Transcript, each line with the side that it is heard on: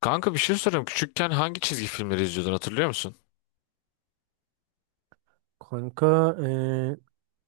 left: Kanka bir şey sorayım. Küçükken hangi çizgi filmleri izliyordun, hatırlıyor musun?
right: Kanka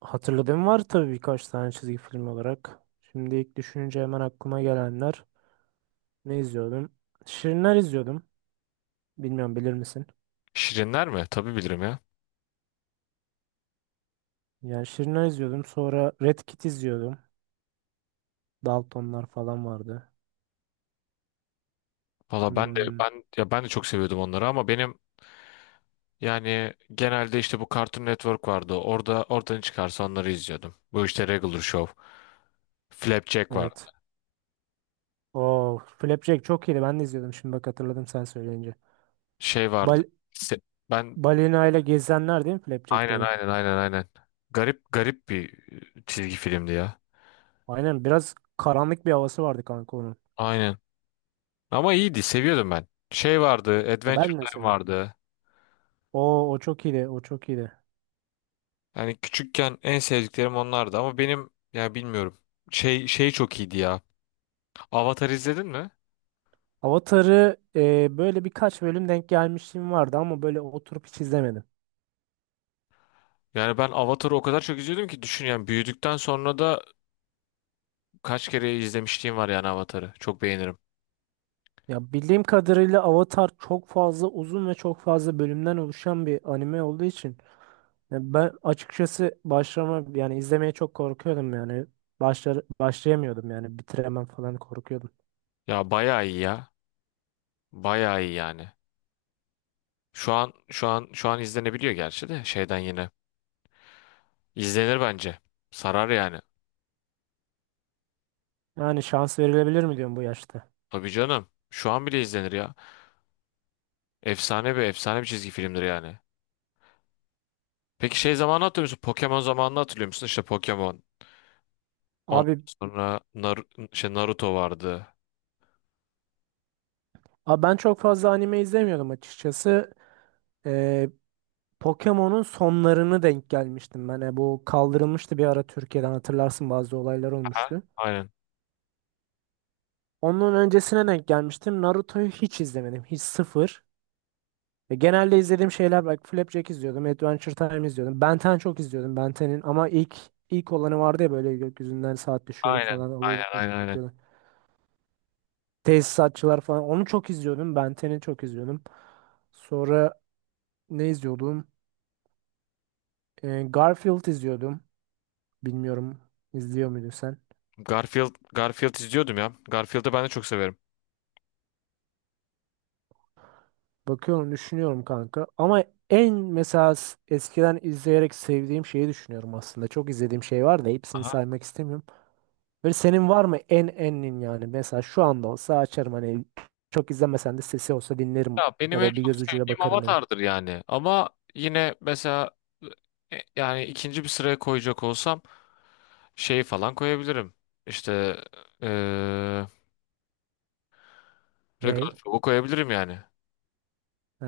right: hatırladığım var tabii birkaç tane çizgi film olarak. Şimdi ilk düşününce hemen aklıma gelenler ne izliyordum? Şirinler izliyordum. Bilmiyorum bilir misin?
left: Şirinler mi? Tabii bilirim ya.
right: Yani Şirinler izliyordum. Sonra Red Kit izliyordum. Daltonlar falan vardı.
left: Valla ben de
right: Hmm,
left: ben de çok seviyordum onları ama benim yani genelde işte bu Cartoon Network vardı. Oradan çıkarsa onları izliyordum. Bu işte Regular Show, Flapjack vardı.
right: evet. Oo, Flapjack çok iyiydi. Ben de izliyordum. Şimdi bak hatırladım sen söyleyince.
left: Şey vardı.
right: Bal
left: Se- ben
right: balina ile gezenler değil mi Flapjack
left: aynen
right: dedi?
left: aynen aynen aynen. Garip garip bir çizgi filmdi ya.
right: Aynen, biraz karanlık bir havası vardı kanka onun.
left: Aynen. Ama iyiydi, seviyordum ben. Şey vardı,
right: Ya
left: Adventure
right: ben de
left: Time
right: seviyorum.
left: vardı.
right: O çok iyiydi. O çok iyiydi.
left: Yani küçükken en sevdiklerim onlardı ama benim ya bilmiyorum. Şey çok iyiydi ya. Avatar izledin mi?
right: Avatar'ı böyle birkaç bölüm denk gelmişliğim vardı ama böyle oturup hiç izlemedim.
left: Yani ben Avatar'ı o kadar çok izliyordum ki düşün, yani büyüdükten sonra da kaç kere izlemişliğim var yani Avatar'ı. Çok beğenirim.
right: Ya bildiğim kadarıyla Avatar çok fazla uzun ve çok fazla bölümden oluşan bir anime olduğu için ya ben açıkçası başlama yani izlemeye çok korkuyordum yani başlar başlayamıyordum yani bitiremem falan korkuyordum.
left: Ya bayağı iyi ya. Bayağı iyi yani. Şu an izlenebiliyor gerçi de şeyden yine. İzlenir bence. Sarar yani.
right: Yani şans verilebilir mi diyorum bu yaşta.
left: Tabii canım. Şu an bile izlenir ya. Efsane bir çizgi filmdir yani. Peki şey zamanı hatırlıyor musun? Pokemon zamanını hatırlıyor musun? İşte Pokemon. Ondan
right: Abi,
left: sonra Naruto vardı.
right: abi ben çok fazla anime izlemiyordum açıkçası. Ee, Pokemon'un sonlarını denk gelmiştim ben. Bu kaldırılmıştı bir ara Türkiye'den, hatırlarsın bazı olaylar
left: Aha.
right: olmuştu.
left: Aynen.
right: Onun öncesine denk gelmiştim. Naruto'yu hiç izlemedim. Hiç, sıfır. Ve genelde izlediğim şeyler bak, Flapjack izliyordum. Adventure Time izliyordum. Ben 10 çok izliyordum, Ben 10'in ama ilk olanı vardı ya, böyle gökyüzünden saat düşüyordu
left: Aynen.
right: falan,
left: Aynen.
right: alıyordu kolu
left: Aynen. Aynen.
right: takıyordu. Tesisatçılar falan, onu çok izliyordum. Ben 10'i çok izliyordum. Sonra ne izliyordum? Garfield izliyordum. Bilmiyorum, izliyor muydun sen?
left: Garfield izliyordum ya. Garfield'ı ben de çok severim.
right: Bakıyorum, düşünüyorum kanka. Ama en mesela eskiden izleyerek sevdiğim şeyi düşünüyorum aslında. Çok izlediğim şey var da hepsini
left: Aha.
right: saymak istemiyorum. Böyle senin var mı en enin yani? Mesela şu anda olsa açarım, hani çok izlemesen de sesi olsa dinlerim
left: Ya benim
right: ya
left: en
right: da bir
left: çok
right: göz ucuyla
left: sevdiğim
right: bakarım dedin.
left: Avatar'dır yani. Ama yine mesela yani ikinci bir sıraya koyacak olsam şey falan koyabilirim. İşte eee Regular
right: Ney?
left: Show'u koyabilirim yani.
right: Ee,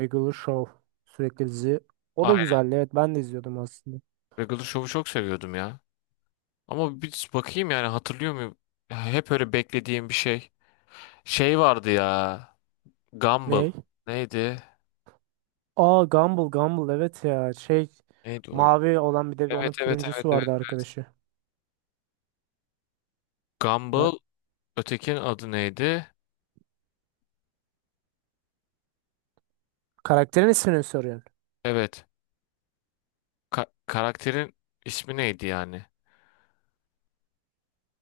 right: Regular Show, sürekli dizi. O da
left: Aynen.
right: güzeldi, evet, ben de izliyordum aslında.
left: Regular Show'u çok seviyordum ya. Ama bir bakayım yani, hatırlıyor muyum? Ya hep öyle beklediğim bir şey. Şey vardı ya. Gumball.
right: Ney?
left: Neydi?
right: Aa, Gumball, Gumball, evet ya, şey,
left: Neydi o ya?
right: mavi olan, bir de onun
left: Evet evet evet
right: turuncusu
left: evet.
right: vardı arkadaşı. Ha,
left: Gumball, ötekinin adı neydi?
right: karakterin ismini mi soruyorsun?
left: Evet. Karakterin ismi neydi yani?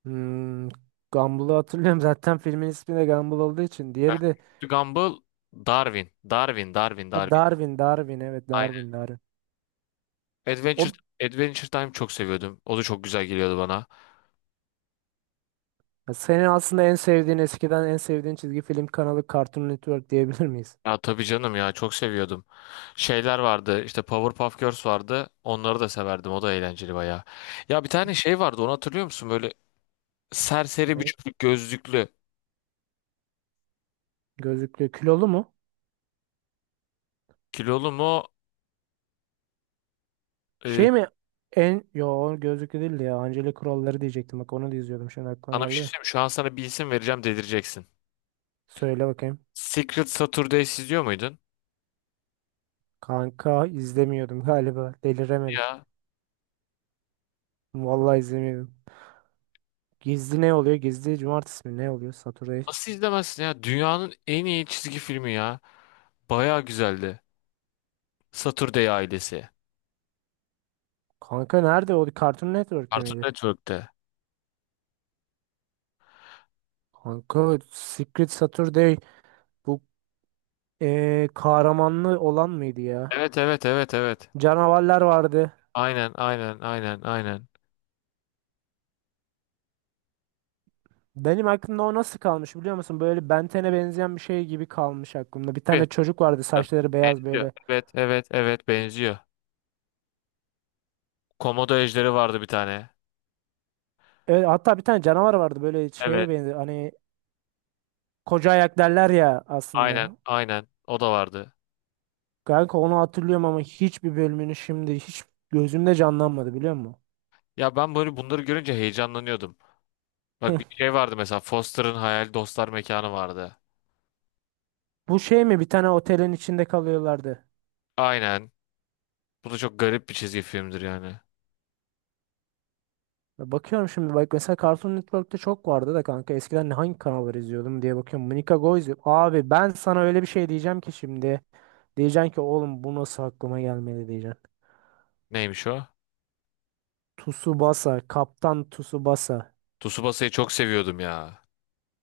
right: Hmm, Gumball'ı hatırlıyorum. Zaten filmin ismi de Gumball olduğu için. Diğeri de
left: Gumball, Darwin. Darwin, Darwin,
right: ha,
left: Darwin.
right: Darwin, Darwin. Evet,
left: Aynen.
right: Darwin, Darwin.
left: Adventure
right: O,
left: Adventure Time çok seviyordum. O da çok güzel geliyordu bana.
right: ya senin aslında en sevdiğin, eskiden en sevdiğin çizgi film kanalı Cartoon Network diyebilir miyiz?
left: Ya tabii canım ya, çok seviyordum. Şeyler vardı. İşte Powerpuff Girls vardı. Onları da severdim. O da eğlenceli bayağı. Ya bir tane şey vardı. Onu hatırlıyor musun? Böyle serseri bir
right: Ne?
left: çocuk, gözlüklü.
right: Gözlüklü, kilolu mu?
left: Kilolu mu? e,
right: Şey mi? En, yo, o gözlüklü değildi ya. Angelic Kuralları diyecektim. Bak onu da izliyordum. Şimdi aklıma
left: Sana bir
right: geldi
left: şey
right: de.
left: söyleyeyim mi? Şu an sana bir isim vereceğim, delireceksin.
right: Söyle bakayım.
left: Secret Saturdays izliyor muydun?
right: Kanka izlemiyordum galiba. Deliremedim.
left: Ya
right: Vallahi izlemiyordum. Gizli ne oluyor? Gizli cumartesi mi? Ne oluyor? Saturday,
left: nasıl izlemezsin ya? Dünyanın en iyi çizgi filmi ya. Baya güzeldi. Saturday ailesi.
right: kanka nerede? O Cartoon Network'te
left: Cartoon
right: miydi?
left: Network'te.
right: Kanka Secret Saturday, bu kahramanlı olan mıydı ya?
left: Evet evet evet evet.
right: Canavarlar vardı.
left: Aynen aynen aynen aynen.
right: Benim aklımda o nasıl kalmış biliyor musun? Böyle Ben 10'e benzeyen bir şey gibi kalmış aklımda. Bir
left: Bir-
right: tane çocuk vardı, saçları beyaz
left: Benziyor.
right: böyle.
left: Evet evet evet, benziyor. Komodo ejderi vardı bir tane.
right: Evet, hatta bir tane canavar vardı, böyle
left: Evet,
right: şeye benziyor. Hani koca ayak derler ya
left: aynen
right: aslında.
left: aynen, o da vardı.
right: Kanka onu hatırlıyorum ama hiçbir bölümünü şimdi hiç gözümde canlanmadı, biliyor musun?
left: Ya ben böyle bunları görünce heyecanlanıyordum. Bak bir şey vardı mesela, Foster'ın Hayal Dostlar Mekanı vardı.
right: Bu şey mi? Bir tane otelin içinde kalıyorlardı.
left: Aynen. Bu da çok garip bir çizgi filmdir yani.
right: Ya, bakıyorum şimdi, bak, mesela Cartoon Network'te çok vardı da kanka, eskiden hangi kanalları izliyordum diye bakıyorum. Monica Go izliyorum. Abi ben sana öyle bir şey diyeceğim ki şimdi. Diyeceksin ki oğlum bu nasıl aklıma gelmedi diyeceksin.
left: Neymiş o?
right: Tsubasa, Kaptan Tsubasa.
left: Tsubasa'yı çok seviyordum ya.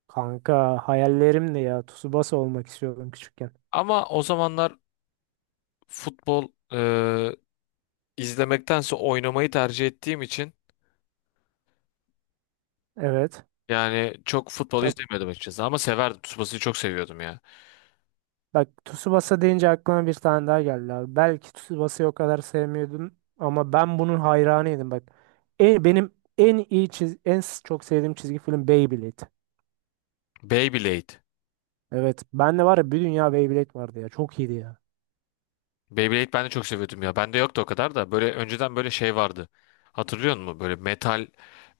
right: Kanka hayallerimdi ya. Tsubasa olmak istiyordum küçükken.
left: Ama o zamanlar futbol izlemektense oynamayı tercih ettiğim için
right: Evet.
left: yani çok futbol
right: Çok,
left: izlemiyordum açıkçası. Ama severdim. Tsubasa'yı çok seviyordum ya.
right: bak, Tsubasa deyince aklıma bir tane daha geldi abi. Belki Tsubasa'yı o kadar sevmiyordum ama ben bunun hayranıydım bak. Benim en iyi çiz en çok sevdiğim çizgi film Beyblade.
left: Beyblade.
right: Evet. Ben de var ya, bir dünya Beyblade vardı ya. Çok iyiydi ya.
left: Beyblade ben de çok seviyordum ya. Bende yoktu o kadar da. Böyle önceden böyle şey vardı. Hatırlıyor musun? Böyle metal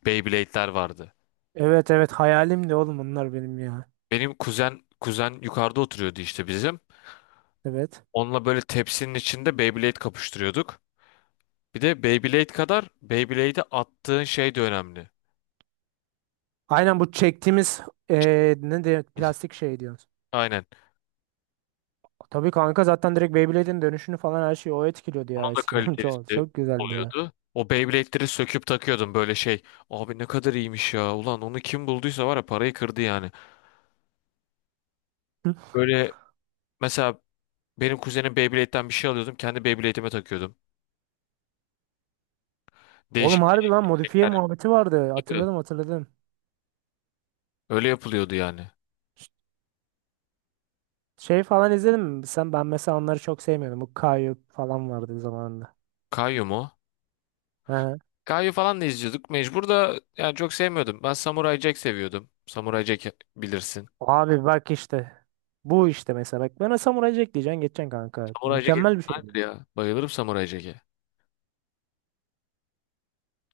left: Beyblade'ler vardı.
right: Evet, evet, hayalim de oğlum bunlar benim ya.
left: Benim kuzen yukarıda oturuyordu işte bizim.
right: Evet.
left: Onunla böyle tepsinin içinde Beyblade kapıştırıyorduk. Bir de Beyblade kadar Beyblade'e attığın şey de önemli.
right: Aynen, bu çektiğimiz ne de
left: Şey,
right: plastik şey diyorsun.
left: aynen.
right: Tabii kanka, zaten direkt Beyblade'in dönüşünü falan her şeyi o etkiliyordu
left: Onun
right: ya
left: da
right: eskiden.
left: kalitesi
right: Çok çok güzeldi ya.
left: oluyordu. O Beyblade'leri söküp takıyordum böyle şey. Abi ne kadar iyiymiş ya. Ulan onu kim bulduysa var ya, parayı kırdı yani. Böyle mesela benim kuzenim Beyblade'den bir şey alıyordum. Kendi Beyblade'ime takıyordum. Değişik
right: Oğlum harbi lan
left: bir
right: modifiye muhabbeti vardı.
left: tercih.
right: Hatırladım.
left: Öyle yapılıyordu yani.
right: Ş- Şey falan izledim mi? Sen, ben mesela onları çok sevmiyordum. Bu Kayu falan vardı zamanında.
left: Kayu mu?
right: He.
left: Kayu falan da izliyorduk. Mecbur da yani, çok sevmiyordum. Ben Samurai Jack seviyordum. Samurai Jack bilirsin.
right: Abi bak işte. Bu işte mesela bak, bana Samurai Jack diyeceksin geçeceksin kanka.
left: Samurai Jack
right: Mükemmel bir
left: efsanedir
right: şeydi.
left: ya. Bayılırım Samurai Jack'e.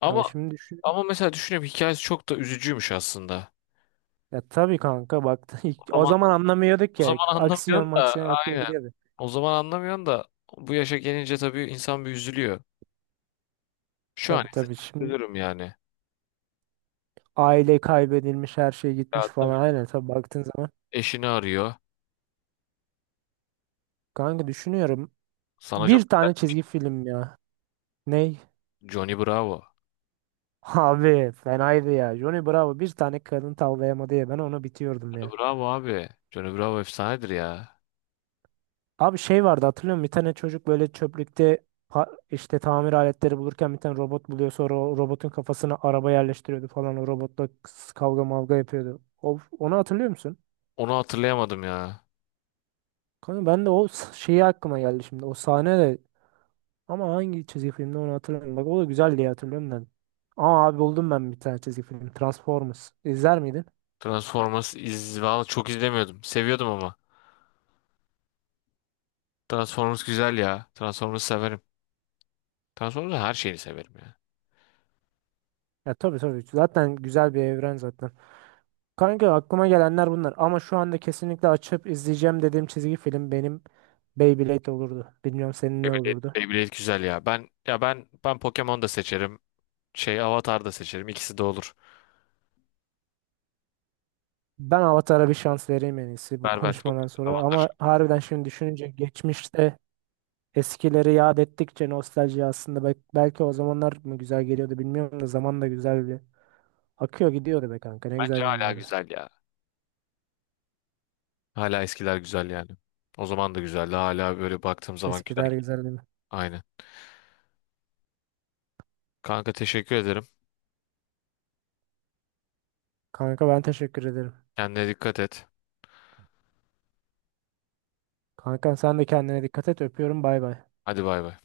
left: Ama
right: Ya şimdi düşün.
left: Ama mesela düşünüyorum, hikayesi çok da üzücüymüş aslında.
right: Ya tabii kanka bak,
left: O
right: o
left: zaman
right: zaman anlamıyorduk
left: o
right: ya.
left: zaman
right: Aksiyon
left: anlamıyorsun da
right: maksiyon akıyor
left: aynen.
right: gidiyordu.
left: O zaman anlamıyorsun da bu yaşa gelince tabii insan bir üzülüyor. Şu an
right: Tabii,
left: ise
right: tabii,
left: çok
right: şimdi
left: üzülürüm yani.
right: aile kaybedilmiş, her şey gitmiş
left: Ya
right: falan,
left: tabii,
right: aynen, tabii baktığın zaman.
left: eşini arıyor.
right: Kanka düşünüyorum
left: Sana çok
right: bir tane çizgi film ya. Ney?
left: Johnny Bravo.
right: Abi fenaydı ya. Johnny Bravo bir tane kadın tavlayamadı ya, ben onu bitiyordum
left: Johnny
right: ya.
left: Bravo abi. Johnny Bravo efsanedir ya.
right: Abi şey vardı hatırlıyor musun? Bir tane çocuk böyle çöplükte işte tamir aletleri bulurken bir tane robot buluyor, sonra o robotun kafasına araba yerleştiriyordu falan, o robotla kavga mavga yapıyordu. O, onu hatırlıyor musun?
left: Onu hatırlayamadım ya.
right: Kanka ben de o şeyi aklıma geldi şimdi o sahne de, ama hangi çizgi filmde onu hatırlamıyorum. Bak o da güzel diye hatırlıyorum ben. Aa abi, buldum ben bir tane çizgi film, Transformers. İzler miydin?
left: Transformers iz Vallahi çok izlemiyordum. Seviyordum ama. Transformers güzel ya. Transformers severim. Transformers her şeyini severim ya.
right: Ya tabii, tabii. Zaten güzel bir evren zaten. Kanka aklıma gelenler bunlar. Ama şu anda kesinlikle açıp izleyeceğim dediğim çizgi film benim Beyblade olurdu. Bilmiyorum senin ne
left: Beyblade,
right: olurdu.
left: Beyblade güzel ya. Ben ya ben Pokemon da seçerim. Şey, Avatar da seçerim. İkisi de olur.
right: Ben Avatar'a bir şans vereyim, en iyisi, bu
left: Berber çok
right: konuşmadan
left: güzel
right: sonra.
left: Avatar.
right: Ama harbiden şimdi düşününce geçmişte eskileri yad ettikçe nostalji aslında belki o zamanlar mı güzel geliyordu bilmiyorum da, zaman da güzel bir akıyor gidiyordu be kanka, ne güzel
left: Bence hala
right: günlerdi.
left: güzel ya. Hala eskiler güzel yani. O zaman da güzeldi. Hala böyle baktığım zaman güzel.
right: Eskiler güzeldi.
left: Aynı. Kanka teşekkür ederim.
right: Kanka ben teşekkür ederim.
left: Kendine dikkat et.
right: Kanka sen de kendine dikkat et, öpüyorum, bay bay.
left: Hadi bay bay.